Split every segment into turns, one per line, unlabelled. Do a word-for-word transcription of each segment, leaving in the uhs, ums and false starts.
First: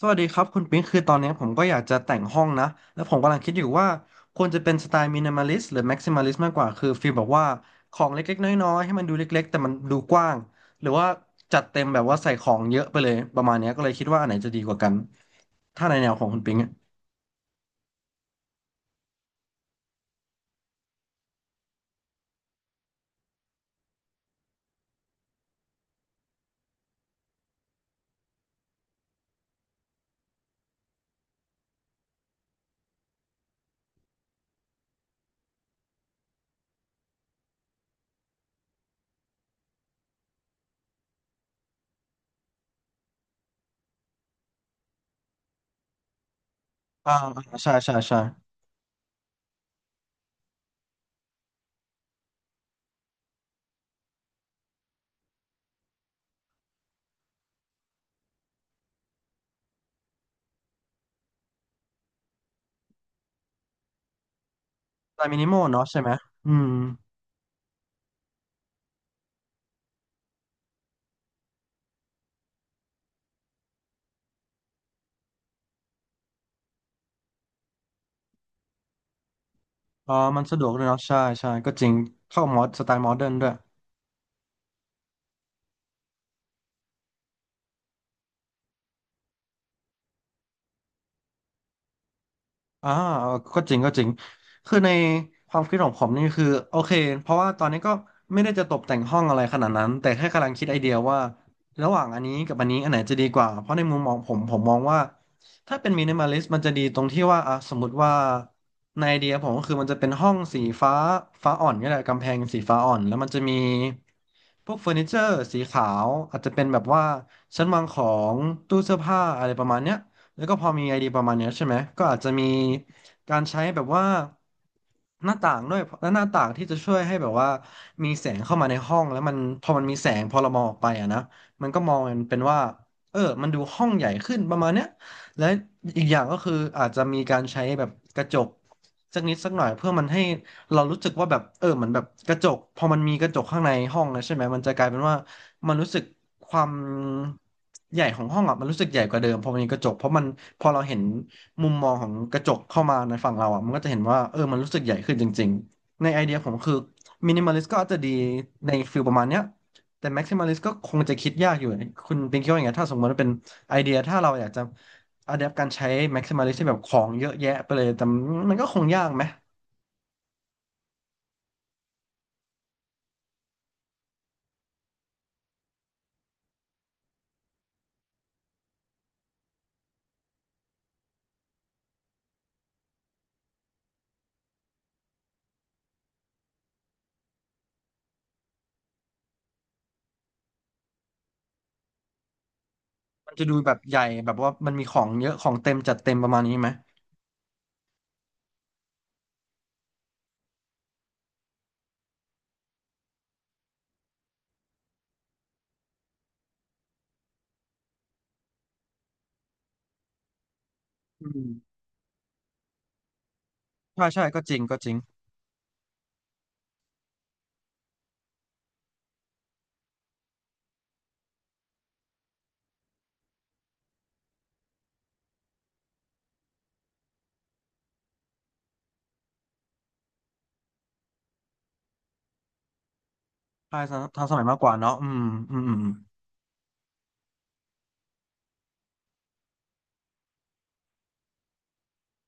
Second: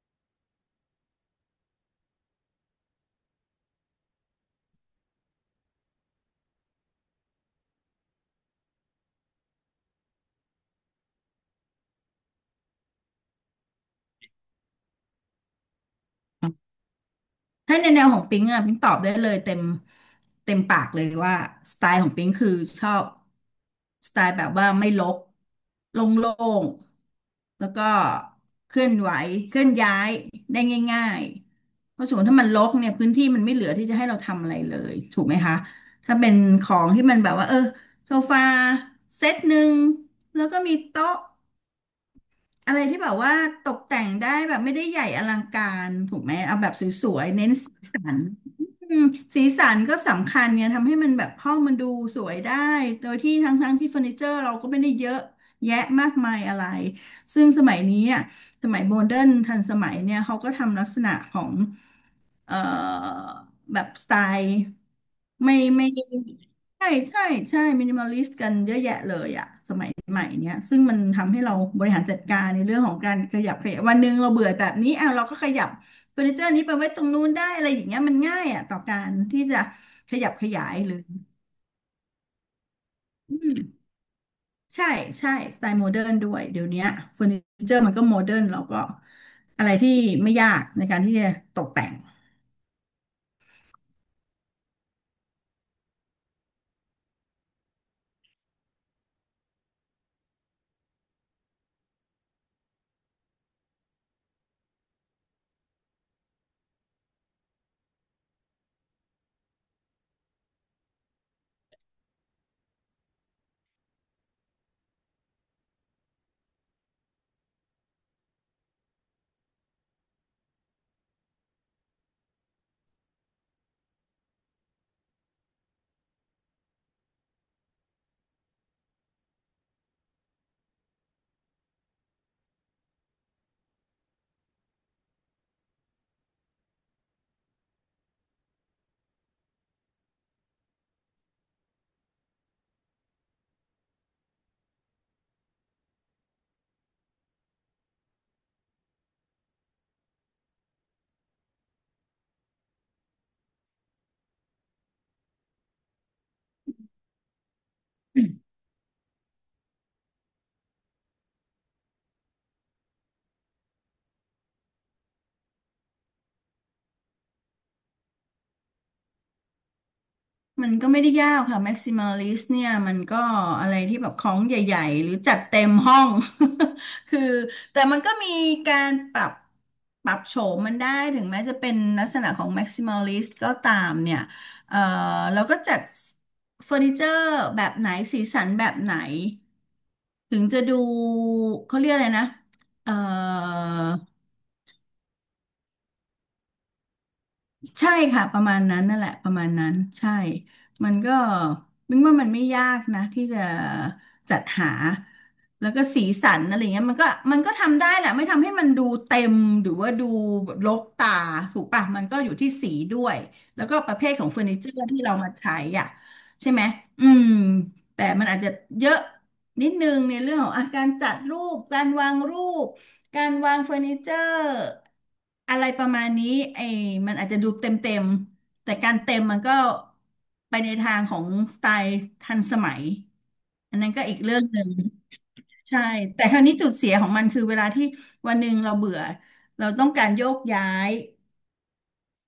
สวัสดีครับคุณปิ๊งคือตอนนี้ผมก็อยากจะแต่งห้องนะแล้วผมกำลังคิดอยู่ว่าควรจะเป็นสไตล์มินิมอลิสต์หรือแม็กซิมอลิสต์มากกว่าคือฟีลแบบว่าของเล็กๆน้อยๆให้มันดูเล็กๆแต่มันดูกว้างหรือว่าจัดเต็มแบบว่าใส่ของเยอะไปเลยประมาณเนี้ยก็เลยคิดว่าอันไหนจะดีกว่ากันถ้าในแนวของคุณปิ๊งอะ
ถ้าในแนวของปิ๊งอะปิ๊งตอบได้เลยเต็มเต็มปากเลยว่าสไตล์ของปิ๊งคือชอบสไตล์แบบว่าไม่รกโล่งๆแล้วก็เคลื่อนไหวเคลื่อนย้ายได้ง่ายๆเพราะสมมติถ้ามันรกเนี่ยพื้นที่มันไม่เหลือที่จะให้เราทำอะไรเลยถูกไหมคะถ้าเป็นของที่มันแบบว่าเออโซฟาเซตหนึ่งแล้วก็มีโต๊ะ อะไรที่แบบว่าตกแต่งได้แบบไม่ได้ใหญ่อลังการถูกไหมเอาแบบส
อ่า
วยๆเน้น
ใช่
สี
ใช่
สั
ใช่
นอืมสีสันก็สำคัญไงทำให้มันแบบห้องมันดูสวยได้โดยที่ทั้งๆที่เฟอร์นิเจอร์เราก็ไม่ได้เยอะแยะมากมายอะไรซึ่งสมัยนี้อ่ะสมัยโมเดิร์นทันสมัยเนี่ยเขาก็ทำลักษณะของเอ่อแบบสไตล์
สไตล์มินิม
ไม่
อล
ไม่
เนาะใช่ไหมอืม
ใช่ใช่ใช่มินิมอลิสต์กันเยอะแยะเลยอะสมัยใหม่เนี้ยซึ่งมันทำให้เราบริหารจัดการในเรื่องของการขยับขยับวันหนึ่งเราเบื่อแบบนี้อ่ะเราก็ขยับเฟอร์นิเจอร์นี้ไปไว้ตรงนู้นได้อะไรอย่างเงี้ยมันง่ายอะต่อการที่จะข
อ่า
ยับ
มั
ข
นสะด
ยา
วก
ย
ด้วย
หรือ
เนาะใช่ใช่ก็จริงเข้ามอดสไตล์โมเดิร์น
อื
ด้วย
มใช่ใช่สไตล์โมเดิร์นด้วยเดี๋ยวเนี้ยเฟอร์นิเจอร์มันก็โมเดิร์นเราก็อะไรที่ไม่ยากในการที่จะตกแต่ง
อ่าก็จริงก็จริงคือในความคิดของผมนี่คือโอเคเพราะว่าตอนนี้ก็ไม่ได้จะตกแต่งห้องอะไรขนาดนั้นแต่แค่กำลังคิดไอเดียว่าระหว่างอันนี้กับอันนี้อันไหนจะดีกว่าเพราะในมุมมองผมผมมองว่าถ้าเป็นมินิมอลิสต์มันจะดีตรงที่ว่าอ่ะสมมติว่าในไอเดียผมก็คือมันจะเป็นห้องสีฟ้าฟ้าอ่อนก็ได้กำแพงสีฟ้าอ่อนแล้วมันจะมีพวกเฟอร์นิเจอร์สีขาวอาจจะเป็นแบบว่าชั้นวางของตู้เสื้อผ้าอะไรประมาณเนี้ย แล้วก็พอมีไอเดียประมาณเนี้ยใช่ไหมก็อาจจะมีการใช้แบบว่าหน้าต่างด้วยและหน้าต่างที่จะช่วยให้แบบว่ามีแสงเข้ามาในห้องแล้วมันพอมันมีแสงพอเรามองออกไปอะนะมันก็มองมันเป็นว่าเออมันดูห้องใหญ่ขึ้นประมาณเนี้ยและอีกอย่างก็คืออาจจะมีการใช้แบบกระจกสักนิดสักหน่อยเพื่อมันให้เรารู้สึกว่าแบบเออเหมือนแบบกระจกพอมันมีกระจกข้างในห้องนะใช่ไหมมันจะกลายเป็นว่า มันรู้สึกความใหญ่ของห้องอ่ะมันรู้สึกใหญ่กว่าเดิมพอมันมีกระจกเพราะมันพอเราเห็นมุมมองของกระจกเข้ามาในฝั่งเราอ่ะมันก็จะเห็นว่าเออมันรู้สึกใหญ่ขึ้นจริงๆในไอเดียผมคือมินิมอลิสก็อาจจะดีในฟิลประมาณเนี้ยแต่แม็กซิมอลิสก็คงจะคิดยากอยู่คุณเปินคิดว่าอย่างไงถ้าสมมติว่าเป็นไอเดียถ้าเราอยากจะอะแดปการใช้แม็กซิมอลิสที่แบบของเยอะแยะไปเลยแต่มันก็คงยากไหม
มันก็ไม่ได้ยากค่ะ maximalist เนี่ยมันก็อะไรที่แบบของใหญ่ๆหรือจัดเต็มห้อง คือแต่มันก็มีการปรับปรับโฉมมันได้ถึงแม้จะเป็นลักษณะของ maximalist ก็ตามเนี่ยเอ่อเราก็จัดเฟอร์นิเจอร์แบบไหนสีสันแบบไหนถึงจะดูเขาเรียกอะไรนะเอ่อ
มันจะดูแบบใหญ่แบบว่ามันมีของเยอะของเต็มจัดเต็มประมาณนี้ไหม
ใช่ค่ะประมาณนั้นนั่นแหละประมาณนั้นใช่ มันก็มิงว่ามันไม่ยากนะที่จะจัดหาแล้วก็สีสันอะไรเงี้ยมันก็มันก็ทำได้แหละไม่ทำให้มันดูเต็มหรือว่าดูรกตา
อืม
ถูกปะมันก็อยู่ที่สีด้วยแล้วก็ประเภ
ใช่
ท
ใช่
ของเฟ
ก็
อร์
จ
นิ
ริง
เจอ
ก็
ร์
จริง
ที่เรามาใช้อ่ะใช่ไหมอืมแต่มันอาจจะเยอะนิดนึงในเรื่องของอาการจัดรูปการวางรูป การวางเฟอร์นิเจอร์อะไรประมาณนี้ไอ้มันอาจจะดูเต็มเต็มแต่การเต็มมันก็ไปในทางของสไตล์ทันสมัยอั
ใช่
นนั้น
ทัน
ก็อีก
ทันส
เรื่อ
มั
ง
ย
ห
มาก
นึ่
ก
ง
ว่าเนาะอืมอืม อื
ใช่
ม
แต่คราวนี้จุดเสียของมันคือเวลาที่วันหนึ่งเราเบื่อเราต้องการโยกย้าย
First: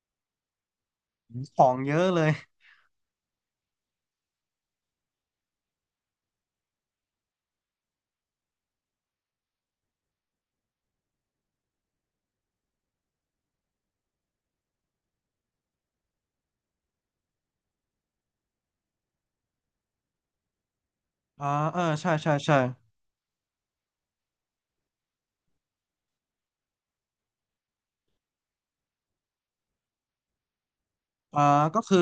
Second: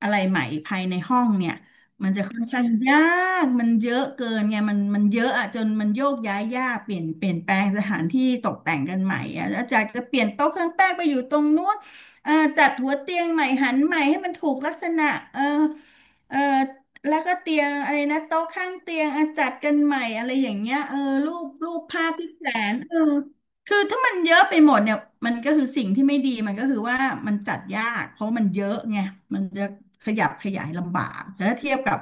อะไรใหม่ภายในห้องเนี่ย
ของเยอะ
มัน
เล
จะ
ย
ค่อนข้างยากมันเยอะเกินไงมันมันเยอะอะจนมันโยกย้ายยากเปลี่ยนเปลี่ยนแปลงสถานที่ตกแต่งกันใหม่อะอาจารย์จะเปลี่ยนโต๊ะเครื่องแป้งไปอยู่ตรงนู้นเอ่อจัดหัวเตียงใหม่หันใหม่ให้มันถูกลักษณะเออเออแล้วก็เตียงอะไรนะโต๊ะข้างเตียงอะจัดกันใหม่อะไรอย่างเงี้ยเออรู
อ่า
ปรู
เอ
ป
อ
ภา
ใช่
พที่
ใช่
แขว
ใช่
นเออ คือถ้ามันเยอะไปหมดเนี่ยมันก็คือสิ่งที่ไม่ดีมันก็คือว่ามันจัดยากเพราะมันเยอะไงมันจะขยับขยายลำบาก
อ่า
แต่ถ้าเทีย
ก็
บกั
คือ
บ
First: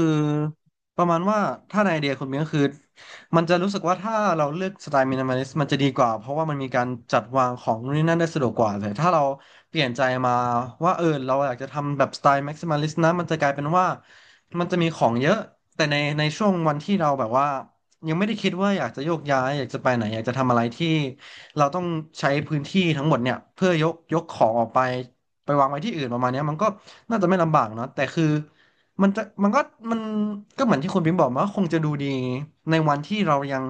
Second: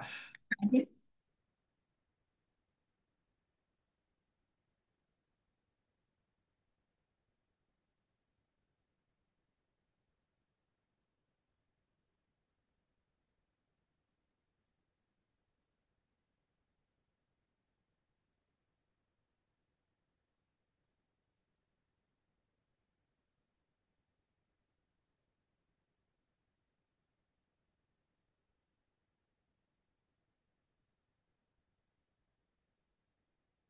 อันที่
ประมาณว่าถ้าในไอเดียคุณเมียก็คือมันจะรู้สึกว่าถ้าเราเลือกสไตล์มินิมอลิสต์มันจะดีกว่าเพราะว่ามันมีการจัดวางของนู่นนี่นั่นได้สะดวกกว่าเลยถ้าเราเปลี่ยนใจมาว่าเออเราอยากจะทำแบบสไตล์แม็กซิมัลิสต์นะมันจะกลายเป็นว่ามันจะมีของเยอะแต่ในในช่วงวันที่เราแบบว่ายังไม่ได้คิดว่าอยากจะโยกย้ายอยากจะไปไหนอยากจะทำอะไรที่เราต้องใช้พื้นที่ทั้งหมดเนี่ยเพื่อยกยกของออกไปไปวางไว้ที่อื่นประมาณเนี้ยมันก็น่าจะไม่ลำบากเนาะแต่คือ มันจะมันก็มันก็เหมือนที่คุณพิมพ์บอกมาว่าคงจะดูดีในวันที่เรายัง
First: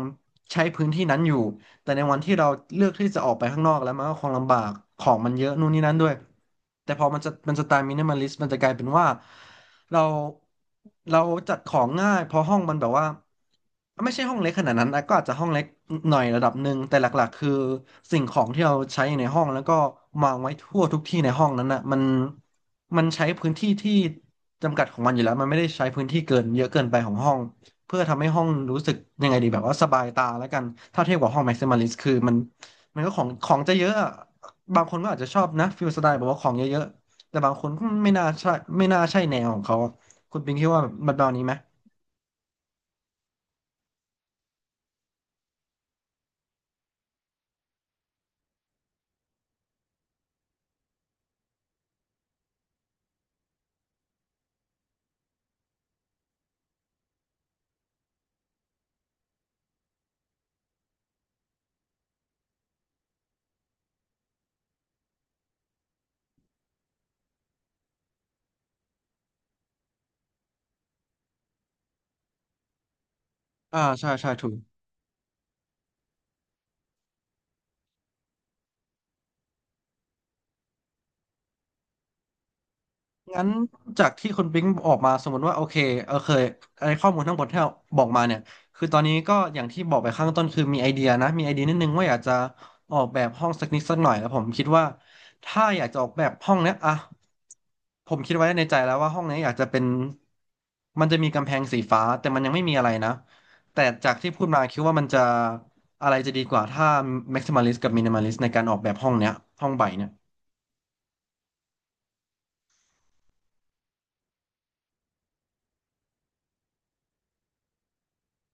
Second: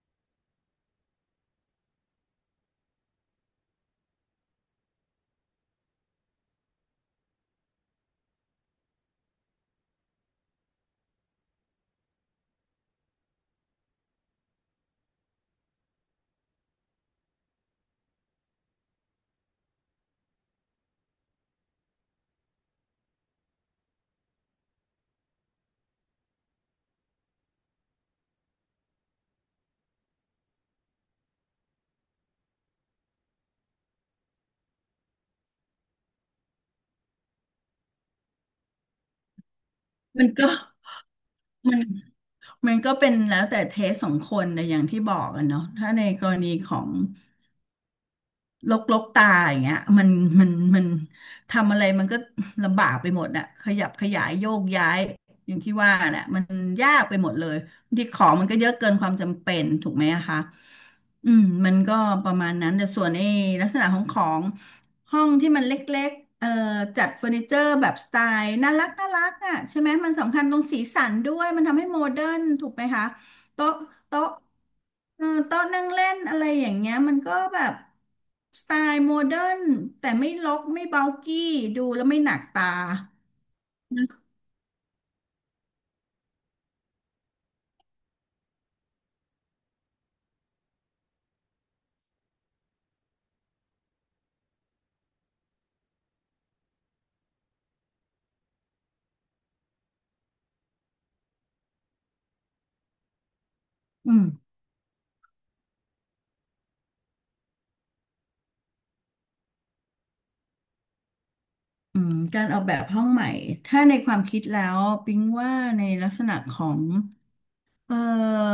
ใช้พื้นที่นั้นอยู่ แต่ในวันที่เราเลือกที่จะออกไปข้างนอกแล้วมันก็คงลำบากของมันเยอะนู่นนี่นั่นด้วยแต่พอมันจะมันจะตายมินิมอลิสมันจะกลายเป็นว่าเราเราจัดของง่ายเพราะห้องมันแบบว่าไม่ใช่ห้องเล็กขนาดนั้นนะก็อาจจะห้องเล็กหน่อยระดับหนึ่งแต่หลักๆคือสิ่งของที่เราใช้ในห้องแล้วก็วางไว้ทั่วทุกที่ในห้องนั้นนะมันมันใช้พื้นที่ที่จำกัดของมันอยู่แล้วมันไม่ได้ใช้พื้นที่เกินเยอะเกินไปของห้อง เพื่อทำให้ห้องรู้สึกยังไงดีแบบว่าสบายตาแล้วกันถ้าเทียบกับห้อง maximalist คือมันมันก็ของของจะเยอะอะบางคนก็อาจจะชอบนะฟิลสไตล์แบบว่าของเยอะๆแต่บางคนก็ไม่น่าใช่ไม่น่าใช่แนวของเขาอะ
มัน
คุณ
ก็
ปิงคิดว่าแบบแบบนี้ไหม
มันมันก็เป็นแล้วแต่เทสของคนแต่อย่างที่บอกกันเนาะถ้าในกรณีของ ลกลกตาอย่างเงี้ยมันมันมันทำอะไรมันก็ลำบากไปหมดน่ะขยับขยายโยกย้ายอย่างที่ว่าน่ะมันยากไปหมดเลยบางที่ของมันก็เยอะเกินความจำเป็นถูกไหมอะคะอืมมันก็ประมาณนั้นแต่ส่วนไอ้ลักษณะของของห้องที่มันเล็กๆเอ่อจัดเฟอร์นิเจอร์แบบสไตล์น่ารักน่ารักอ่ะใช่ไหมมันสำคัญตรงสีสันด้วยมันทำให้โมเดิร์นถูกไหมคะ โต๊ะ
อ่าใช่ใช่
โต๊ะ
ถูก
เออโต๊ะนั่งเล่นอะไรอย่างเงี้ยมันก็แบบสไตล์โมเดิร์นแต่ไม่รกไม่เบากี้ดูแล้วไม่หนักตา
งั้นจากที่
อ
คุณปิ๊งออกมาสมมติว่าโอเคเออเคยไอข้อมูลทั้งหมดที่เราบอกมาเนี่ยคือตอนนี้ก็อย่างที่บอกไปข้างต้นคือมีไอเดียนะมีไอเดียนิดนึงว่าอยากจะออกแบบห้องสักนิดสักหน่อยแล้วผมคิดว่าถ้าอยากจะออกแบบห้องเนี้ยอ่ะผมคิดไว้ในใจแล้วว่าห้องเนี้ยอยากจะเป็นมันจะมีกำแพงสีฟ้าแต่มันยังไม่มีอะไรนะแต่จาก
ืม
ที่พูดมาคิดว่ามันจะอะไรจะดีกว่าถ้า maximalist กับ minimalist ในการออกแบบห้องเนี้ยห้องใบเนี่ย
อืมการออกแบบห้องใหม่ถ้าในความคิดแล้วปิ๊งว่าในลักษณะของ เอ่อ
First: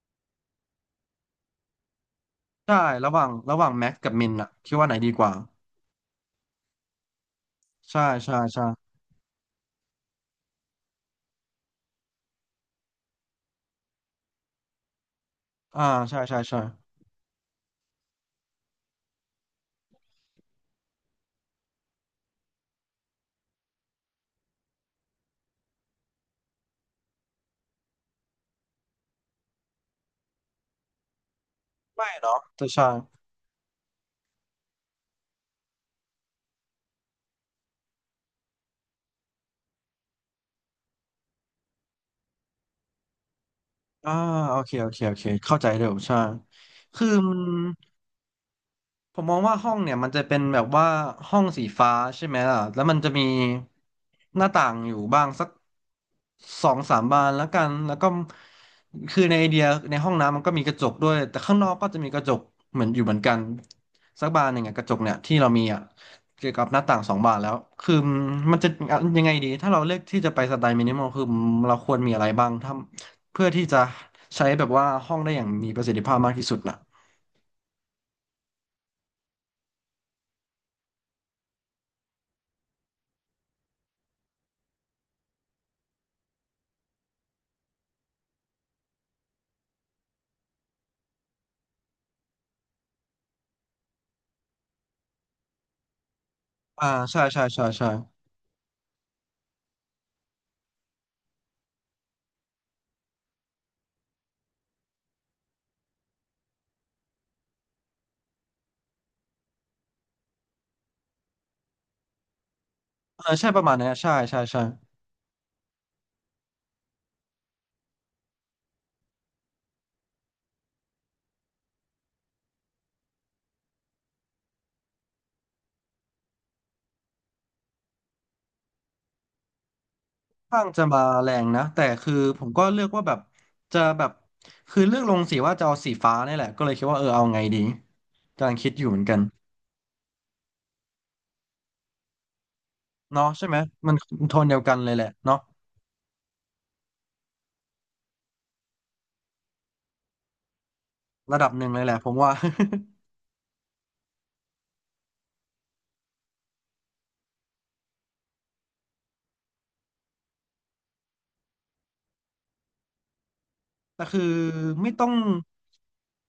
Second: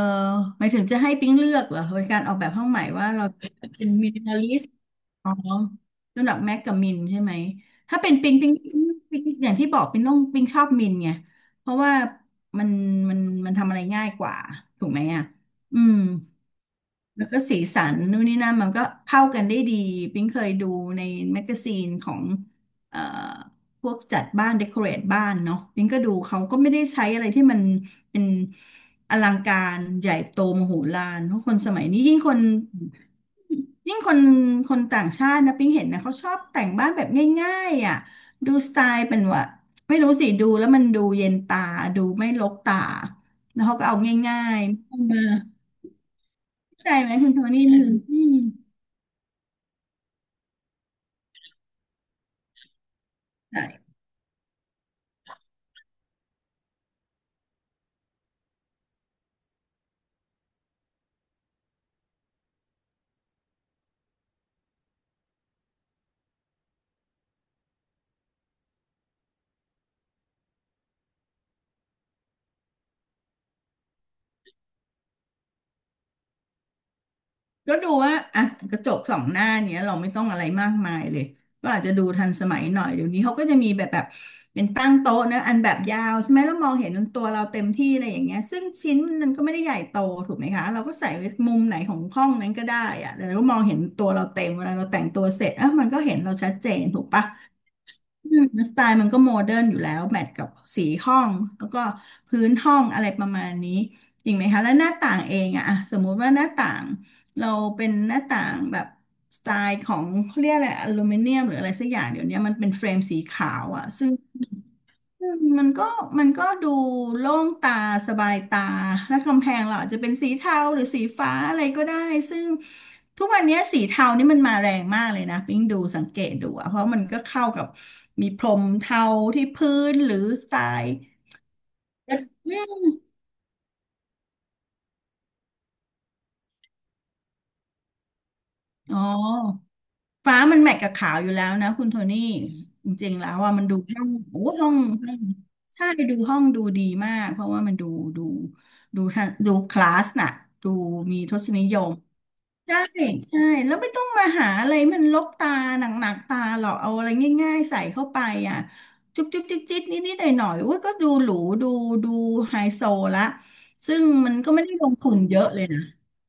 หมายถึงจะให้ปิ๊งเลือกเหรอเป็นการออกแบบห้อง
ใช่
ใหม่ว่า
ระห
เรา
ว่าง
เ
ระหว่าง
ป็
แม็
น
ก
มิ
กับ
นิ
มิ
ม
น
อลิ
อะ
สต์
คิดว่าไหนดีก
อ๋
ว่า
อระดับแม็กกับมินใช่ไหมถ้า
ใช่
เป็นปิ๊
ใช่
งปิ๊ง
ใช่
ปิ๊งปิ๊งอย่างที่บอกปิ๊งต้องปิ๊งชอบมินไงเพราะว่ามันมันมันทำอะไรง่ายกว่าถูกไหมอ่ะอื
อ่า
ม
ใช่ใช่ใช่
แล้วก็สีสันนู่นนี่นั่นมันก็เข้ากันได้ดีปิ๊งเคยดูในแมกกาซีนของเอ่อพวกจัดบ้านเดคอเรทบ้านเนาะปิ๊งก็ดูเขาก็ไม่ได้ใช้อะไรที่มันเป็นอลังการใหญ่โตมโหฬารเพราะคนสมัยนี้
ไม่
ยิ่งค
เนาะ
น
แต่ใช่
ยิ่งคนคนต่างชาตินะปิ๊งเห็นนะเขาชอบแต่งบ้านแบบง่ายๆอ่ะดูสไตล์เป็นว่าไม่รู้สิดูแล้วมันดูเย็นตาดูไม่รกตาแล้วเขาก็เอา
อ่า
ง่า
โอ
ย
เคโอ
ๆ่
เคโอ
มา
เคเข้าใจเร็วใช่
ใจ
คือ
ไหมคุณ
มัน
โทนี่อืออืม
ผมมองว่าห้องเนี่ยมันจะเป็นแบบว่าห้องสีฟ้าใช่ไหมล่ะแล้วมันจะมี
ใช่
หน้าต่างอยู่บ้างสักสองสามบานแล้วกันแล้วก็คือในไอเดียในห้องน้ำมันก็มีกระจกด้วยแต่ข้างนอกก็จะมีกระจกเหมือนอยู่เหมือนกันสักบานหนึ่งอะกระจกเนี่ยที่เรามีอะเกี่ยวกับหน้าต่างสองบานแล้วคือมันจะยังไงดีถ้าเราเลือกที่จะไปสไตล์มินิมอลคือเราควรมีอะไรบ้างถ้าเพื่อที่จะใช้แบบว่าห้องได้อย่างมีประสิทธิภาพมากที่สุดนะ
ก็ดูว่าอ่ะกระจกสองหน้าเนี้ยเราไม่ต้องอะไรมากมายเลยก็อาจจะดูทันสมัยหน่อยเดี๋ยวนี้เขาก็จะมีแบบแบบเป็นตั้งโต๊ะนะอันแบบยาวใช่ไหมแล้วมองเห็นตัวเราเต็มที่อะไรอย่างเงี้ยซึ่งชิ้นมันก็ไม่ได้ใหญ่โตถูกไหมคะเราก็ใส่ไว้มุมไหนของห้องนั้นก็ได้อะแล้วเราก็มองเห็นตัวเราเต็มเวลาเราแต่งตัวเสร็จอ่ะมันก็เห็นเราชัดเจน
อ่า
ถูก
ใช่
ปะ
ใช่ใช่ใช่
อืมสไตล์มันก็โมเดิร์นอยู่แล้วแมทกับสีห้องแล้วก็พื้นห้องอะไรประมาณนี้จริงไหมคะแล้วหน้าต่างเองอะอะสมมุติว่าหน้าต่างเราเป็นหน้าต่างแบบสไตล์ของเขาเรียกอะไรอลูมิเนียมหรืออะไรสักอย่างเดี๋ยวนี้มันเป็นเฟรมสี
เออใช่
ขา
ประ
ว
มาณ
อะ
เนี้ย
ซึ่ง
ใช่ใช่ใช่
อืมมันก็มันก็ดูโล่งตาสบายตาและกำแพงเราอาจจะเป็นสีเทาหรือสีฟ้าอะไรก็ได้ซึ่งทุกวันนี้สีเทานี่มันมาแรงมากเลยนะปิ๊งดูสังเกตดูอะเพราะมันก็เข้ากับมีพรมเทาที่พื้นหรือสไต
ค่อนข้างจะ
ล์
มาแรงนะแต่คือ
อ
ผมก็เลือกว่าแบบจะแบบคือเลือกลงสีว่าจะเอาสีฟ้าเนี่ยแหละก็เลยคิดว่าเออเอาไงดีกำลังคิดอยู่เห
๋
มือ
อ
นกัน
ฟ้ามันแมทกับขาวอยู่แล้วนะคุณโทนี่จริงๆ
เนาะ
แล้ว
ใช่
ว่า
ไหม
มันดู
มัน
ห้อง
โท
โอ้
นเดียว
ห้อ
กั
ง
นเลยแหละ
ห้อง
เนาะ
ใช่ดูห้องดูดีมากเพราะว่ามันดูดูดูทดูคลาสน่ะดูมีท
ระดั
ศ
บห
นิ
นึ่ง
ย
เลยแห
ม
ละผมว่า
ใช่ใช่แล้วไม่ต้องมาหาอะไรมันลกตาหนักๆตาหรอกเอาอะไรง่ายๆใส่เข้าไปอ่ะจุ๊บจุ๊บจิ๊บจิ๊บนิดนิดหน่อยหน่อยๆอุ้ยก็ดูหรูดูดูไฮโซละ ซึ่
แต่
ง
คือ
มันก็ไม่ได้ล
ไม่
ง
ต้อ
ทุ
ง
นเยอะเลยนะ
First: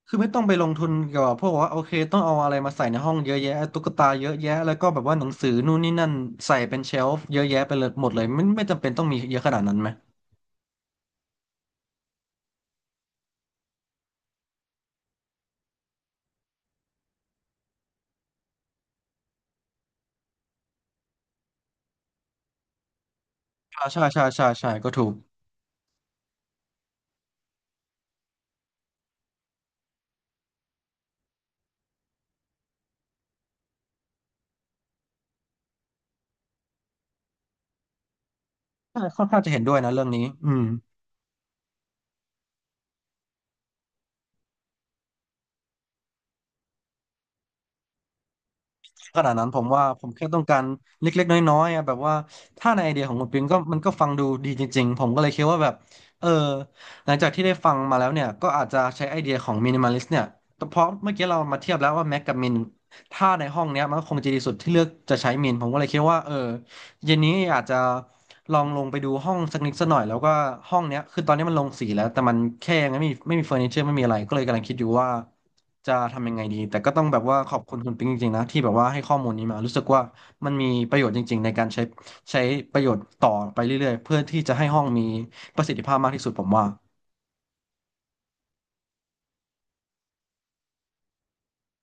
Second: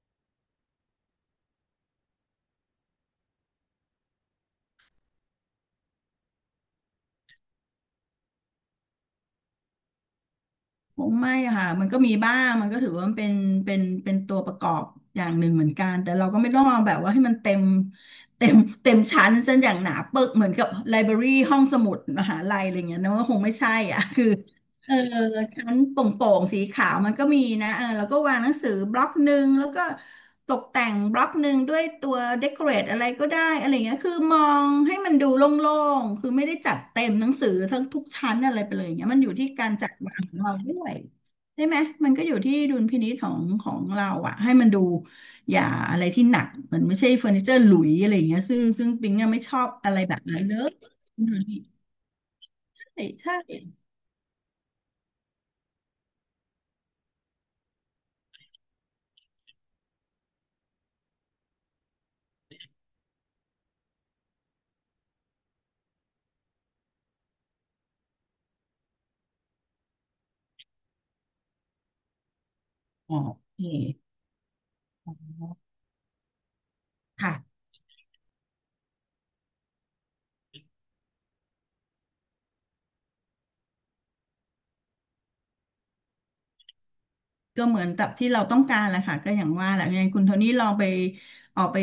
คือไม่ต้องไปลงทุนเกี่ยวกับพวกว่าโอเคต้องเอาอะไรมาใส่ในห้องเยอะแยะตุ๊กตาเยอะแยะแล้วก็แบบว่าหนังสือนู่นนี่นั่นใส่เป็นเชลฟ์เยอะแยะไปเลยหมดเลยไม่ไม่จำเป็นต้องมีเยอะขนาดนั้นไหม
คงไม่อะค่ะมันก็มีบ้างมันก็ถือว่ามันเป็นเป็นเป็นตัวประกอบอย่างหนึ่งเหมือนกันแต่เราก็ไม่ต้องเอาแบบว่าให้มันเต็มเต็มเต็มชั้นเส้นอย่างหนาปึกเหมือนกับไลบรารีห้องสมุดมหาลัยอะไรเงี้ยนะว่าคงไม่ใช่
อ่า
อ่ะ
ใช่ใช่
คือ
ใช่ใช่ก็
เออ
ถูก
ชั้นโป่งๆสีขาวมันก็มีนะเออแล้วก็วางหนังสือบล็อกหนึ่งแล้วก็ตกแต่งบล็อกหนึ่งด้วยตัวเดคอเรทอะไรก็ได้อะไรเงี้ยคือมองให้มันดูโล่งๆคือไม่ได้จัดเต็มหนังสือทั้งทุกชั้นอะไรไปเลย
ใช่
เงี้ยมัน
ค่อ
อ
น
ยู่
ข้าง
ที่
จะเห็น
กา
ด้
ร
วย
จั
นะ
ด
เรื่อง
วา
นี้
งของ
อื
เรา
ม
ด้วยใช่ไหมมันก็อยู่ที่ดุลพินิจของของเราอะให้มันดูอย่าอะไรที่หนักมันไม่ใช่เฟอร์นิเจอร์หลุยอะไรเงี้ยซึ่งซึ่งปิง
ข
อะ
นาด
ไม่
นั้น
ช
ผ
อ
ม
บ
ว่า
อะไร
ผม
แบบ
แค่ต้
นั้
อง
นเล
การ
ย
เล็กๆน้อยๆอะแบบว่าถ้าในไอ
ใช่
เดียของคุณ
ใช่
ปิงก็มันก็ฟังดูดีจริงๆผมก็เลยคิดว่าแบบเออหลังจากที่ได้ฟังมาแล้วเนี่ยก็อาจจะใช้ไอเดียของมินิมอลิสเนี่ยแต่เพราะเมื่อกี้เรามาเทียบแล้วว่าแม็กกับมินถ้าในห้องเนี้ยมันก็คงจะดีสุดที่เลือกจะใช้มินผมก็เลยคิดว่าเออ เย็นนี้อาจจะลองลงไปดูห้องสักนิดสักหน่อยแล้วก็ห้องเนี้ยคือตอนนี้มันลงสีแล้วแต่มันแค่ยังไม่มี
อ๋อ
ไม่มี
โอ
เฟอ
เค
ร์นิเจอร์ไม่มีอะไรก็เลยกำลังคิดอยู่ว่าจะทำยังไงดีแต่ก็ต้องแบบว่าขอ
ค่ะ
บคุณคุณปิ๊งจริงๆนะที่แบบว่าให้ข้อมูลนี้มารู้สึกว่ามันมีประโยชน์จริงๆในการใช้ใช้ประโยชน์ต่อไปเรื่อยๆเพื่อที่จะให้ห้องมีประสิทธิภาพมากที่สุดผมว่า
ก็เหมือนกับที่เราต้องการแหละค่ะก็อย่างว่าแหละยังไงคุณโทนี่ลองไปออกไป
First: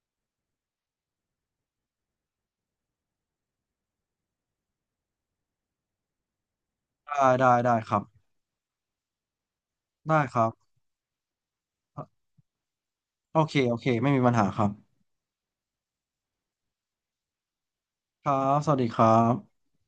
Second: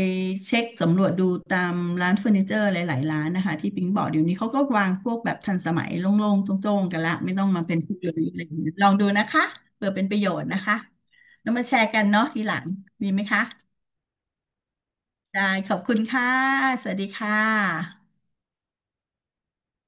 เช็คสำรวจดูตามร้านเฟอร์นิเจอร์หลายๆร้านนะคะที่ปิงบอกเดี๋ยวนี้เขาก็วางพวกแบบทันสมัยโล่งๆโจ้งๆกันละ
ได้
ไม่ต้อง
ได้
มาเป็
ได้
น
ค
ผู้
รับ
เดียวอะไรอย่างเงี้ยลองดูนะคะเผื่อเป็นป
ได้
ระโย
ค
ช
รั
น์
บ
นะคะแล้วมาแชร์กันเนาะทีหลังดีไหม
โอ
คะ
เคโอเคไม่มีปัญหาครับ
ได้ขอบคุณค่ะสวัสดีค่ะ
ครับสวัสดีครับ